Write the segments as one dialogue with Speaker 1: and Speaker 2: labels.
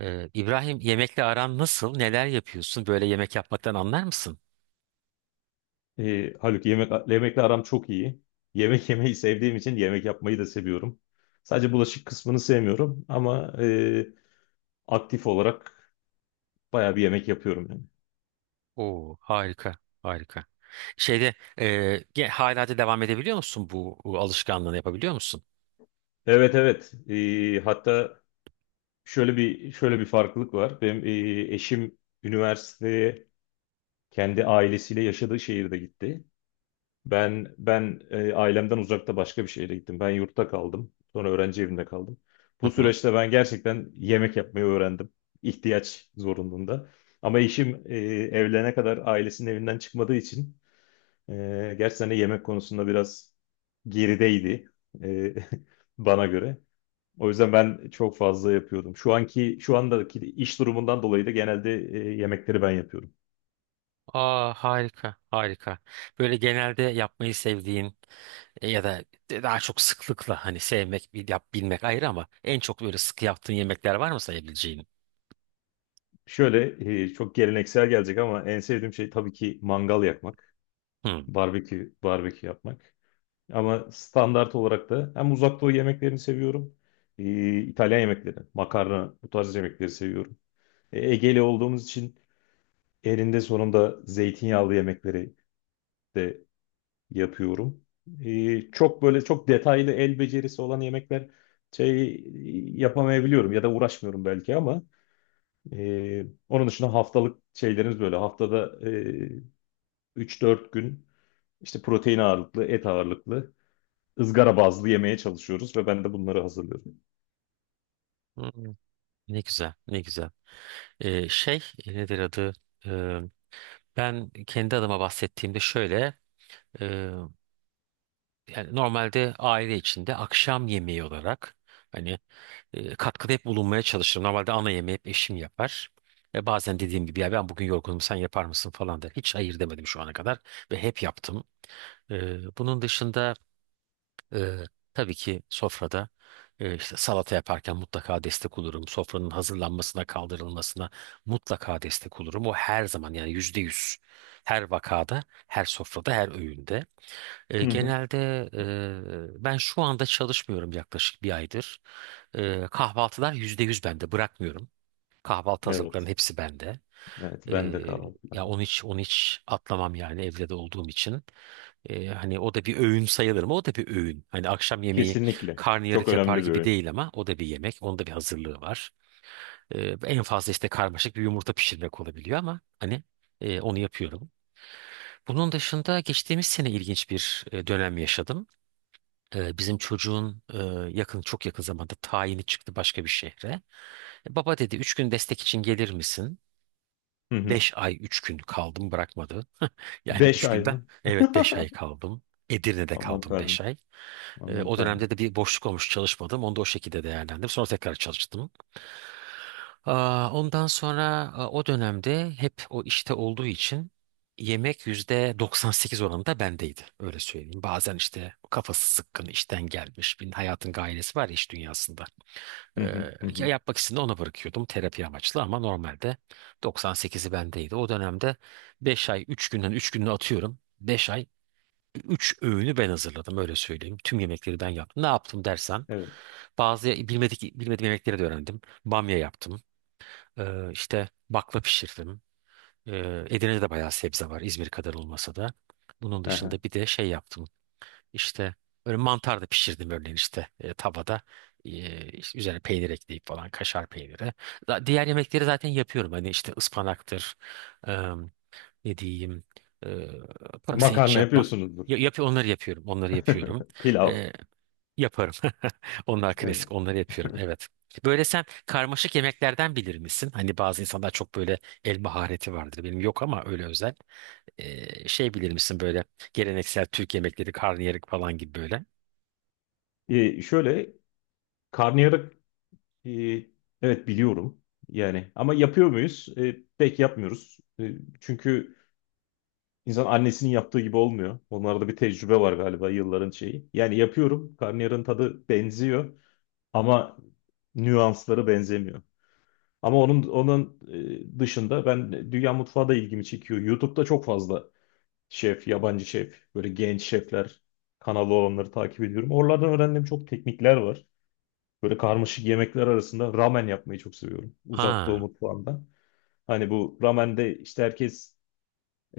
Speaker 1: İbrahim yemekle aran nasıl? Neler yapıyorsun? Böyle yemek yapmaktan anlar mısın?
Speaker 2: Haluk, yemekle aram çok iyi. Yemek yemeyi sevdiğim için yemek yapmayı da seviyorum. Sadece bulaşık kısmını sevmiyorum ama aktif olarak bayağı bir yemek yapıyorum yani.
Speaker 1: Oo, harika, harika. Şeyde hala da devam edebiliyor musun bu alışkanlığını yapabiliyor musun?
Speaker 2: Evet, evet. Hatta şöyle bir farklılık var. Benim eşim üniversiteye kendi ailesiyle yaşadığı şehirde gitti. Ben ailemden uzakta başka bir şehre gittim. Ben yurtta kaldım. Sonra öğrenci evinde kaldım.
Speaker 1: Hı
Speaker 2: Bu
Speaker 1: hı.
Speaker 2: süreçte ben gerçekten yemek yapmayı öğrendim. İhtiyaç zorunluluğunda. Ama eşim, evlenene kadar ailesinin evinden çıkmadığı için, gerçekten de yemek konusunda biraz gerideydi, e, bana göre. O yüzden ben çok fazla yapıyordum. Şu andaki iş durumundan dolayı da genelde yemekleri ben yapıyorum.
Speaker 1: Aa, harika, harika. Böyle genelde yapmayı sevdiğin ya da daha çok sıklıkla hani sevmek, bilmek ayrı ama en çok böyle sık yaptığın yemekler var mı sayabileceğin?
Speaker 2: Şöyle, çok geleneksel gelecek ama en sevdiğim şey tabii ki mangal yakmak.
Speaker 1: Hı.
Speaker 2: Barbekü yapmak. Ama standart olarak da hem Uzak Doğu yemeklerini seviyorum. İtalyan yemekleri, makarna, bu tarz yemekleri seviyorum. Egeli olduğumuz için elinde sonunda zeytinyağlı yemekleri de yapıyorum. Çok böyle çok detaylı el becerisi olan yemekler şey yapamayabiliyorum ya da uğraşmıyorum belki ama, onun dışında haftalık şeylerimiz böyle, haftada 3-4 gün işte protein ağırlıklı, et ağırlıklı, ızgara bazlı yemeye çalışıyoruz ve ben de bunları hazırlıyorum.
Speaker 1: Hı. Ne güzel, ne güzel. Nedir adı? Ben kendi adıma bahsettiğimde şöyle, e, yani normalde aile içinde akşam yemeği olarak hani katkıda hep bulunmaya çalışırım. Normalde ana yemeği hep eşim yapar. Bazen dediğim gibi ya ben bugün yorgunum sen yapar mısın falan der. Hiç hayır demedim şu ana kadar ve hep yaptım. Bunun dışında ee, tabii ki sofrada işte salata yaparken mutlaka destek olurum. Sofranın hazırlanmasına, kaldırılmasına mutlaka destek olurum. O her zaman yani %100. Her vakada, her sofrada, her öğünde.
Speaker 2: Hı hı.
Speaker 1: Genelde ben şu anda çalışmıyorum yaklaşık bir aydır. Kahvaltılar %100 bende bırakmıyorum. Kahvaltı hazırlıklarının
Speaker 2: Evet,
Speaker 1: hepsi bende.
Speaker 2: evet, ben de
Speaker 1: Ee, Ya
Speaker 2: kahvaltılarda.
Speaker 1: onu hiç onu hiç atlamam yani evde de olduğum için. Hani o da bir öğün sayılır mı? O da bir öğün. Hani akşam yemeği
Speaker 2: Kesinlikle. Çok
Speaker 1: karnıyarık yapar
Speaker 2: önemli bir
Speaker 1: gibi
Speaker 2: öğün.
Speaker 1: değil ama o da bir yemek. Onun da bir hazırlığı var. En fazla işte karmaşık bir yumurta pişirmek olabiliyor ama hani onu yapıyorum. Bunun dışında geçtiğimiz sene ilginç bir dönem yaşadım. Bizim çocuğun yakın çok yakın zamanda tayini çıktı başka bir şehre. Baba dedi 3 gün destek için gelir misin?
Speaker 2: Hı hı.
Speaker 1: 5 ay 3 gün kaldım bırakmadı. Yani
Speaker 2: Beş
Speaker 1: üç
Speaker 2: ay
Speaker 1: günde
Speaker 2: mı?
Speaker 1: evet, 5 ay kaldım. Edirne'de
Speaker 2: Aman
Speaker 1: kaldım 5
Speaker 2: tanrım.
Speaker 1: ay.
Speaker 2: Aman
Speaker 1: O
Speaker 2: tanrım.
Speaker 1: dönemde de bir boşluk olmuş çalışmadım. Onu da o şekilde değerlendirdim. Sonra tekrar çalıştım. Aa, ondan sonra o dönemde hep o işte olduğu için yemek %98 oranında bendeydi. Öyle söyleyeyim. Bazen işte kafası sıkkın işten gelmiş. Bir hayatın gailesi var ya iş dünyasında. Ee,
Speaker 2: Hı hı, hı
Speaker 1: Ya
Speaker 2: hı.
Speaker 1: yapmak istediğimde ona bırakıyordum terapi amaçlı ama normalde 98'i bendeydi. O dönemde 5 ay 3 günden 3 gününü atıyorum. 5 ay 3 öğünü ben hazırladım öyle söyleyeyim. Tüm yemekleri ben yaptım. Ne yaptım dersen
Speaker 2: Evet.
Speaker 1: bazı bilmediğim yemekleri de öğrendim. Bamya yaptım. İşte bakla pişirdim. Edirne'de de bayağı sebze var, İzmir kadar olmasa da. Bunun
Speaker 2: Aha.
Speaker 1: dışında bir de şey yaptım. İşte öyle mantar da pişirdim örneğin işte tavada. İşte üzerine peynir ekleyip falan, kaşar peyniri. Diğer yemekleri zaten yapıyorum. Hani işte ıspanaktır. e, Ne diyeyim? E, Pırasa hiç
Speaker 2: Makarna
Speaker 1: yapmam.
Speaker 2: yapıyorsunuzdur.
Speaker 1: Ya, yap, onları yapıyorum. Onları yapıyorum.
Speaker 2: Pilav.
Speaker 1: E, Yaparım. Onlar
Speaker 2: Evet.
Speaker 1: klasik. Onları yapıyorum. Evet. Böyle sen karmaşık yemeklerden bilir misin? Hani bazı insanlar çok böyle el mahareti vardır. Benim yok ama öyle özel. Şey bilir misin böyle geleneksel Türk yemekleri, karnıyarık falan gibi böyle.
Speaker 2: Şöyle karnıyarık, e, evet biliyorum yani, ama yapıyor muyuz? Pek yapmıyoruz. Çünkü İnsan annesinin yaptığı gibi olmuyor. Onlarda bir tecrübe var galiba, yılların şeyi. Yani yapıyorum. Karnıyarın tadı benziyor ama nüansları benzemiyor. Ama onun dışında, ben dünya mutfağı da ilgimi çekiyor. YouTube'da çok fazla şef, yabancı şef, böyle genç şefler kanalı olanları takip ediyorum. Oralardan öğrendiğim çok teknikler var. Böyle karmaşık yemekler arasında ramen yapmayı çok seviyorum. Uzak Doğu
Speaker 1: Ha.
Speaker 2: mutfağından. Hani bu ramende işte herkes,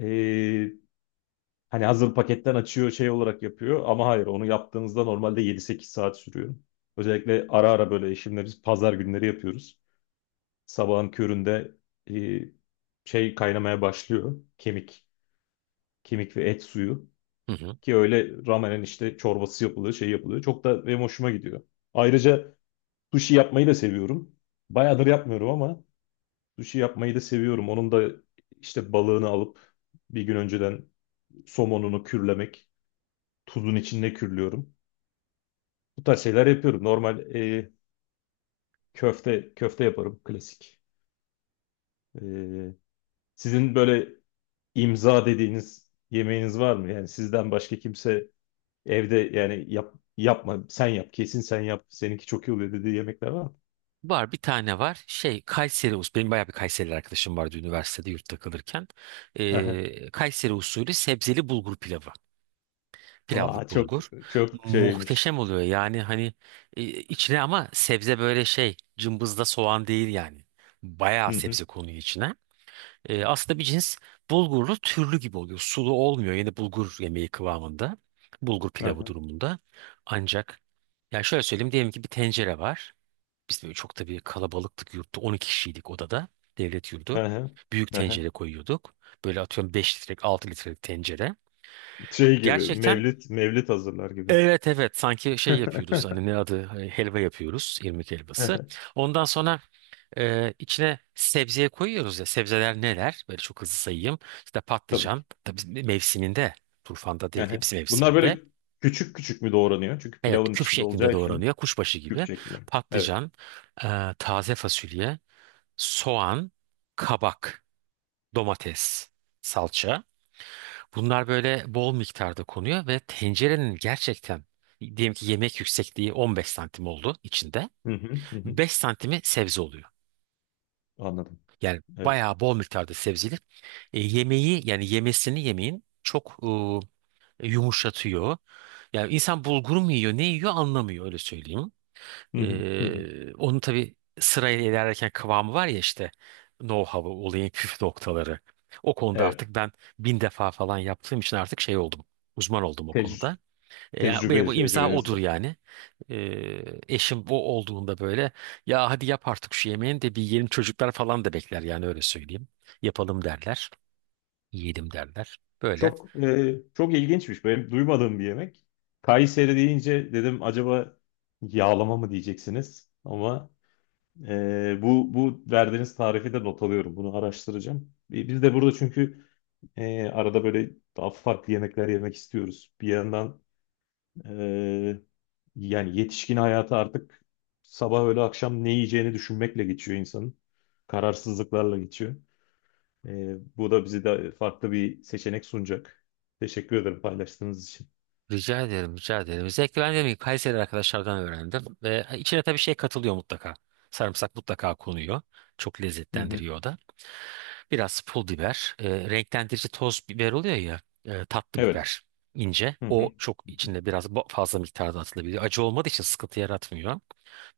Speaker 2: e, Hani hazır paketten açıyor, şey olarak yapıyor, ama hayır, onu yaptığınızda normalde 7-8 saat sürüyor. Özellikle ara ara böyle eşimle biz pazar günleri yapıyoruz. Sabahın köründe e, kaynamaya başlıyor kemik. Kemik ve et suyu,
Speaker 1: Hı hı.
Speaker 2: ki öyle ramenin işte çorbası yapılıyor, yapılıyor. Çok da benim hoşuma gidiyor. Ayrıca sushi yapmayı da seviyorum. Bayağıdır yapmıyorum ama sushi yapmayı da seviyorum. Onun da işte balığını alıp, bir gün önceden somonunu kürlemek. Tuzun içinde kürlüyorum. Bu tarz şeyler yapıyorum. Normal, köfte köfte yaparım klasik. E, Sizin böyle imza dediğiniz yemeğiniz var mı? Yani sizden başka kimse evde, yani yapma sen yap, kesin sen yap, seninki çok iyi oluyor dediği yemekler var mı?
Speaker 1: Var, bir tane var. Şey, Kayseri usulü. Benim bayağı bir Kayserili arkadaşım vardı üniversitede yurtta kalırken.
Speaker 2: Aha.
Speaker 1: Kayseri usulü sebzeli bulgur pilavı.
Speaker 2: Aa,
Speaker 1: Pilavlık
Speaker 2: çok
Speaker 1: bulgur.
Speaker 2: çok şeymiş.
Speaker 1: Muhteşem oluyor. Yani hani içine ama sebze, böyle şey cımbızda soğan değil yani.
Speaker 2: Hı
Speaker 1: Bayağı
Speaker 2: hı.
Speaker 1: sebze konuyor içine. Aslında bir cins bulgurlu türlü gibi oluyor. Sulu olmuyor. Yine bulgur yemeği kıvamında. Bulgur pilavı
Speaker 2: Aha.
Speaker 1: durumunda. Ancak ya şöyle söyleyeyim, diyelim ki bir tencere var. Biz böyle çok tabii kalabalıktık yurtta. 12 kişiydik odada. Devlet yurdu.
Speaker 2: Aha.
Speaker 1: Büyük
Speaker 2: Aha.
Speaker 1: tencere koyuyorduk. Böyle atıyorum 5 litrelik, 6 litrelik tencere.
Speaker 2: Şey gibi
Speaker 1: Gerçekten.
Speaker 2: Mevlit mevlit hazırlar gibi.
Speaker 1: Evet, evet, sanki şey yapıyoruz, hani ne adı, helva yapıyoruz, irmik helvası.
Speaker 2: Aha.
Speaker 1: Ondan sonra içine sebzeye koyuyoruz ya, sebzeler neler böyle çok hızlı sayayım. İşte
Speaker 2: Tabii ki.
Speaker 1: patlıcan, tabii mevsiminde, turfanda değil
Speaker 2: Aha.
Speaker 1: hepsi
Speaker 2: Bunlar
Speaker 1: mevsiminde.
Speaker 2: böyle küçük küçük mü doğranıyor? Çünkü
Speaker 1: Evet,
Speaker 2: pilavın
Speaker 1: küp
Speaker 2: içinde olacağı
Speaker 1: şeklinde
Speaker 2: için
Speaker 1: doğranıyor, kuşbaşı
Speaker 2: küp
Speaker 1: gibi.
Speaker 2: şeklinde. Evet.
Speaker 1: Patlıcan, taze fasulye, soğan, kabak, domates, salça. Bunlar böyle bol miktarda konuyor ve tencerenin gerçekten, diyelim ki yemek yüksekliği 15 santim oldu içinde.
Speaker 2: Hı hı, hı hı.
Speaker 1: 5 santimi sebze oluyor.
Speaker 2: Anladım.
Speaker 1: Yani
Speaker 2: Evet.
Speaker 1: bayağı bol miktarda sebzeli. Yemeği yani yemesini, yemeğin çok yumuşatıyor. Yani insan bulgur mu yiyor ne yiyor anlamıyor, öyle söyleyeyim.
Speaker 2: Hı hı, hı hı.
Speaker 1: Onun tabii sırayla ilerlerken kıvamı var ya, işte know-how'ı, olayın püf noktaları. O konuda
Speaker 2: Evet.
Speaker 1: artık ben bin defa falan yaptığım için artık şey oldum. Uzman oldum o
Speaker 2: Tec-
Speaker 1: konuda. Yani benim o imza
Speaker 2: Tecrübeniz
Speaker 1: odur
Speaker 2: var.
Speaker 1: yani. E, Eşim o olduğunda böyle, ya hadi yap artık şu yemeğini de bir yiyelim, çocuklar falan da bekler yani, öyle söyleyeyim. Yapalım derler. Yiyelim derler. Böyle.
Speaker 2: Çok ilginçmiş. Benim duymadığım bir yemek. Kayseri deyince dedim, acaba yağlama mı diyeceksiniz? Ama, bu verdiğiniz tarifi de not alıyorum. Bunu araştıracağım. Biz de burada çünkü, arada böyle daha farklı yemekler yemek istiyoruz. Bir yandan, e, Yani yetişkin hayatı artık sabah öğle akşam ne yiyeceğini düşünmekle geçiyor insanın. Kararsızlıklarla geçiyor. Bu da bizi de farklı bir seçenek sunacak. Teşekkür ederim paylaştığınız için.
Speaker 1: Rica ederim, rica ederim. Özellikle ben dedim ki Kayseri arkadaşlardan öğrendim. Ve içine tabii şey katılıyor mutlaka. Sarımsak mutlaka konuyor. Çok
Speaker 2: Hı hı.
Speaker 1: lezzetlendiriyor o da. Biraz pul biber. Renklendirici toz biber oluyor ya. Tatlı
Speaker 2: Evet.
Speaker 1: biber, ince.
Speaker 2: Hı hı.
Speaker 1: O çok içinde biraz fazla miktarda atılabiliyor. Acı olmadığı için sıkıntı yaratmıyor.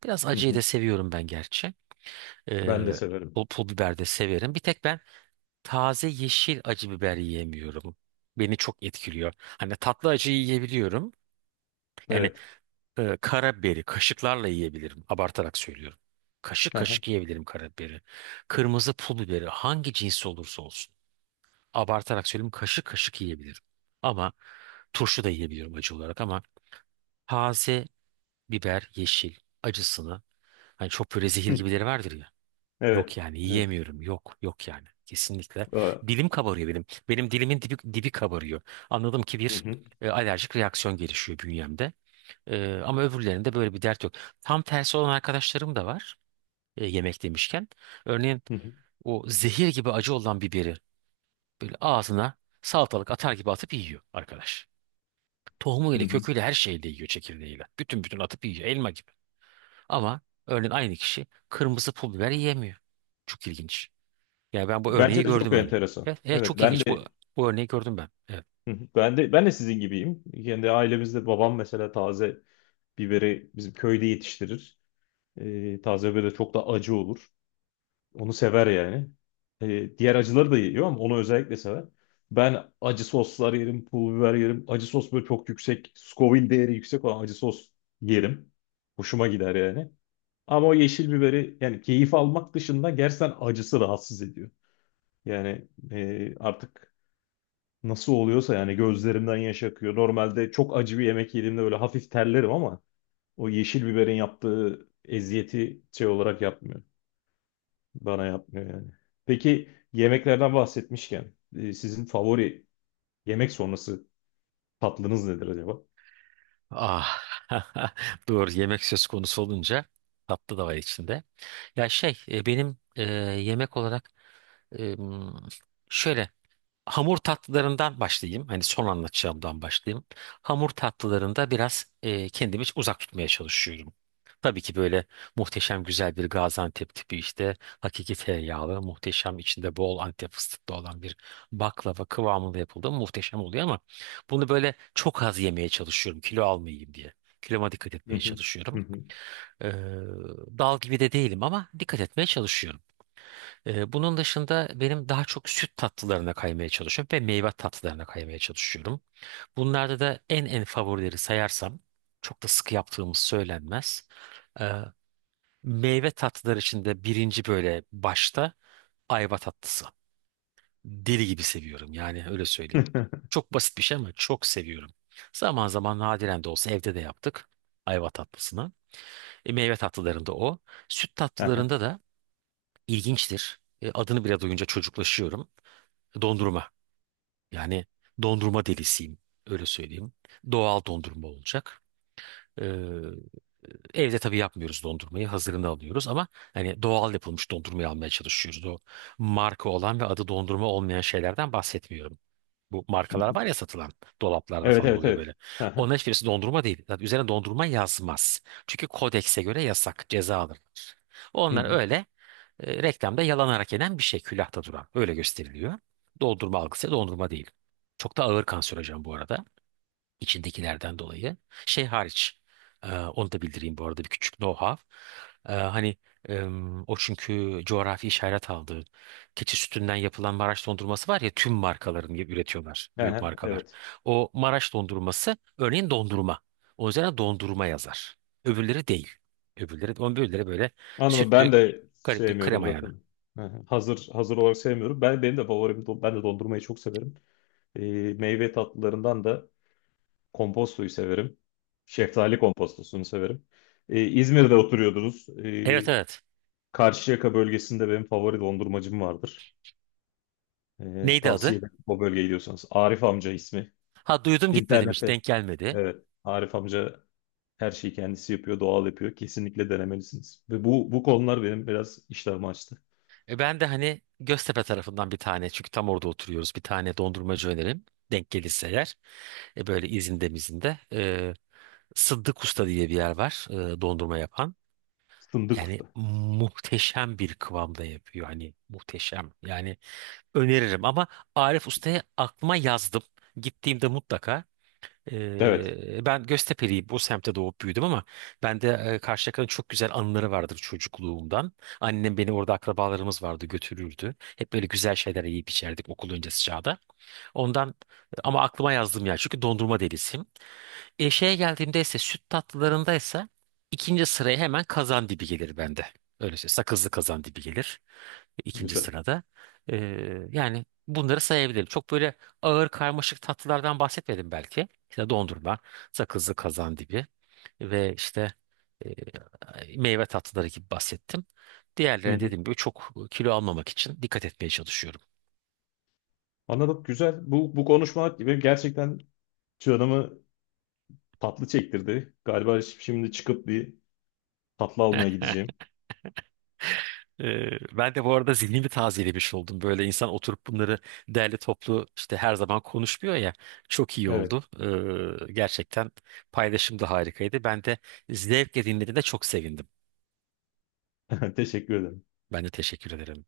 Speaker 1: Biraz
Speaker 2: Hı
Speaker 1: acıyı
Speaker 2: hı.
Speaker 1: da seviyorum ben gerçi.
Speaker 2: Ben de
Speaker 1: Ee,
Speaker 2: severim.
Speaker 1: pul biber de severim. Bir tek ben taze yeşil acı biber yiyemiyorum. Beni çok etkiliyor. Hani tatlı acıyı yiyebiliyorum. Yani
Speaker 2: Evet.
Speaker 1: karabiberi kaşıklarla yiyebilirim. Abartarak söylüyorum. Kaşık
Speaker 2: Hı hı.
Speaker 1: kaşık yiyebilirim karabiberi. Kırmızı pul biberi hangi cinsi olursa olsun. Abartarak söyleyeyim, kaşık kaşık yiyebilirim. Ama turşu da yiyebiliyorum acı olarak, ama taze biber, yeşil acısını, hani çok böyle zehir
Speaker 2: Hı.
Speaker 1: gibileri vardır ya. Yok
Speaker 2: Evet.
Speaker 1: yani
Speaker 2: Evet.
Speaker 1: yiyemiyorum. Yok yok yani. Kesinlikle.
Speaker 2: Aa.
Speaker 1: Dilim kabarıyor benim. Benim dilimin dibi, dibi kabarıyor. Anladım ki
Speaker 2: Hı
Speaker 1: bir
Speaker 2: hı.
Speaker 1: alerjik reaksiyon gelişiyor bünyemde. Ama öbürlerinde böyle bir dert yok. Tam tersi olan arkadaşlarım da var. Yemek demişken. Örneğin
Speaker 2: Hı hı.
Speaker 1: o zehir gibi acı olan biberi böyle ağzına salatalık atar gibi atıp yiyor arkadaş.
Speaker 2: Hı
Speaker 1: Tohumuyla,
Speaker 2: hı.
Speaker 1: köküyle, her şeyle yiyor, çekirdeğiyle. Bütün bütün atıp yiyor, elma gibi. Ama örneğin aynı kişi kırmızı pul biber yiyemiyor. Çok ilginç. Ya ben bu örneği
Speaker 2: Bence de çok
Speaker 1: gördüm öyle.
Speaker 2: enteresan.
Speaker 1: Evet, evet,
Speaker 2: Evet,
Speaker 1: çok
Speaker 2: ben
Speaker 1: ilginç.
Speaker 2: de
Speaker 1: Bu örneği gördüm ben. Evet.
Speaker 2: hı hı. Ben de sizin gibiyim. Kendi ailemizde babam mesela taze biberi bizim köyde yetiştirir. Taze böyle çok da acı olur. Onu sever yani. Diğer acıları da yiyor ama onu özellikle sever. Ben acı soslar yerim, pul biber yerim. Acı sos böyle çok yüksek, Scoville değeri yüksek olan acı sos yerim. Hoşuma gider yani. Ama o yeşil biberi, yani keyif almak dışında gerçekten acısı rahatsız ediyor. Yani, artık nasıl oluyorsa yani, gözlerimden yaş akıyor. Normalde çok acı bir yemek yediğimde böyle hafif terlerim ama o yeşil biberin yaptığı eziyeti şey olarak yapmıyor. Bana yapmıyor yani. Peki yemeklerden bahsetmişken, sizin favori yemek sonrası tatlınız nedir acaba?
Speaker 1: Ah. Doğru. Yemek söz konusu olunca tatlı da var içinde. Ya şey benim yemek olarak e, m, şöyle hamur tatlılarından başlayayım. Hani son anlatacağımdan başlayayım. Hamur tatlılarında biraz kendimi uzak tutmaya çalışıyorum. Tabii ki böyle muhteşem güzel bir Gaziantep tipi işte hakiki tereyağlı, muhteşem içinde bol Antep fıstıklı olan bir baklava kıvamında yapıldığı muhteşem oluyor ama bunu böyle çok az yemeye çalışıyorum, kilo almayayım diye. Kiloma dikkat
Speaker 2: Hı
Speaker 1: etmeye
Speaker 2: hı. Hı
Speaker 1: çalışıyorum.
Speaker 2: hı.
Speaker 1: Ee, Dal gibi de değilim ama dikkat etmeye çalışıyorum. Bunun dışında benim daha çok süt tatlılarına kaymaya çalışıyorum ve meyve tatlılarına kaymaya çalışıyorum. Bunlarda da en favorileri sayarsam, çok da sık yaptığımız söylenmez. Ee, Meyve tatlıları içinde birinci, böyle başta, ayva tatlısı. Deli gibi seviyorum yani, öyle söyleyeyim. Çok basit bir şey ama çok seviyorum. Zaman zaman, nadiren de olsa, evde de yaptık ayva tatlısını. Meyve tatlılarında o. Süt
Speaker 2: Aha.
Speaker 1: tatlılarında da ilginçtir. Adını bile duyunca çocuklaşıyorum. Dondurma. Yani dondurma delisiyim. Öyle söyleyeyim. Doğal dondurma olacak. Ee, Evde tabii yapmıyoruz dondurmayı. Hazırını alıyoruz ama hani doğal yapılmış dondurmayı almaya çalışıyoruz. O marka olan ve adı dondurma olmayan şeylerden bahsetmiyorum. Bu
Speaker 2: Hı
Speaker 1: markalar
Speaker 2: hı.
Speaker 1: var ya satılan, dolaplarda
Speaker 2: Evet,
Speaker 1: falan
Speaker 2: evet,
Speaker 1: oluyor böyle.
Speaker 2: evet. Aha.
Speaker 1: Onların hiçbirisi dondurma değil. Zaten üzerine dondurma yazmaz. Çünkü kodekse göre yasak, ceza alır.
Speaker 2: Hı
Speaker 1: Onlar
Speaker 2: hı.
Speaker 1: öyle reklamda yalanarak yenen bir şey külahta duran. Öyle gösteriliyor. Dondurma algısı dondurma değil. Çok da ağır kanserojen bu arada, içindekilerden dolayı. Şey hariç. Onu da bildireyim bu arada, bir küçük know-how. E, hani O, çünkü coğrafi işaret aldığı keçi sütünden yapılan Maraş dondurması var ya, tüm markaların üretiyorlar. Büyük
Speaker 2: Aha.
Speaker 1: markalar.
Speaker 2: Evet.
Speaker 1: O Maraş dondurması örneğin dondurma. O üzerine dondurma yazar. Öbürleri değil. Öbürleri, öbürleri böyle
Speaker 2: Anladım.
Speaker 1: sütlü,
Speaker 2: Ben de
Speaker 1: garip bir
Speaker 2: sevmiyorum
Speaker 1: krema yani.
Speaker 2: zaten. Aha. Hazır hazır olarak sevmiyorum. Benim de favorim, ben de dondurmayı çok severim. Meyve tatlılarından da kompostoyu severim. Şeftali kompostosunu severim. İzmir'de oturuyordunuz.
Speaker 1: Evet, evet.
Speaker 2: Karşıyaka bölgesinde benim favori dondurmacım vardır.
Speaker 1: Neydi adı?
Speaker 2: Tavsiye ederim o bölgeye gidiyorsanız. Arif Amca ismi.
Speaker 1: Ha, duydum, gitmedim, hiç
Speaker 2: İnternette.
Speaker 1: denk gelmedi.
Speaker 2: Evet. Arif Amca her şeyi kendisi yapıyor, doğal yapıyor. Kesinlikle denemelisiniz. Ve bu konular benim biraz iştahımı açtı.
Speaker 1: Ben de hani Göztepe tarafından bir tane, çünkü tam orada oturuyoruz, bir tane dondurmacı önerim. Denk gelirse eğer böyle izinde mizinde. Sıddık Usta diye bir yer var dondurma yapan.
Speaker 2: Fındık
Speaker 1: Yani
Speaker 2: Usta.
Speaker 1: muhteşem bir kıvamda yapıyor hani, muhteşem. Yani öneririm. Ama Arif Usta'ya aklıma yazdım. Gittiğimde mutlaka.
Speaker 2: Evet.
Speaker 1: Ben Göztepe'liyim. Bu semtte doğup büyüdüm ama bende Karşıyaka'nın çok güzel anıları vardır çocukluğumdan. Annem beni orada, akrabalarımız vardı, götürürdü. Hep böyle güzel şeyler yiyip içerdik okul öncesi çağda. Ondan. Ama aklıma yazdım ya, çünkü dondurma delisiyim. Şeye geldiğimde ise, süt tatlılarındaysa, ikinci sıraya hemen kazandibi gelir bende. Öyle şey sakızlı kazandibi gelir ikinci
Speaker 2: Güzel.
Speaker 1: sırada. Ee, Yani bunları sayabilirim. Çok böyle ağır karmaşık tatlılardan bahsetmedim belki. İşte dondurma, sakızlı kazandibi ve işte meyve tatlıları gibi bahsettim.
Speaker 2: Hı
Speaker 1: Diğerlerine
Speaker 2: hı.
Speaker 1: dediğim gibi çok kilo almamak için dikkat etmeye çalışıyorum.
Speaker 2: Anladım. Güzel. Bu konuşma benim gerçekten canımı tatlı çektirdi. Galiba şimdi çıkıp bir tatlı almaya gideceğim.
Speaker 1: Ee, Ben de bu arada zihnimi tazelemiş oldum. Böyle insan oturup bunları derli toplu işte her zaman konuşmuyor ya. Çok iyi
Speaker 2: Evet.
Speaker 1: oldu. Gerçekten paylaşım da harikaydı. Ben de zevkle dinlediğinde çok sevindim.
Speaker 2: Teşekkür ederim.
Speaker 1: Ben de teşekkür ederim.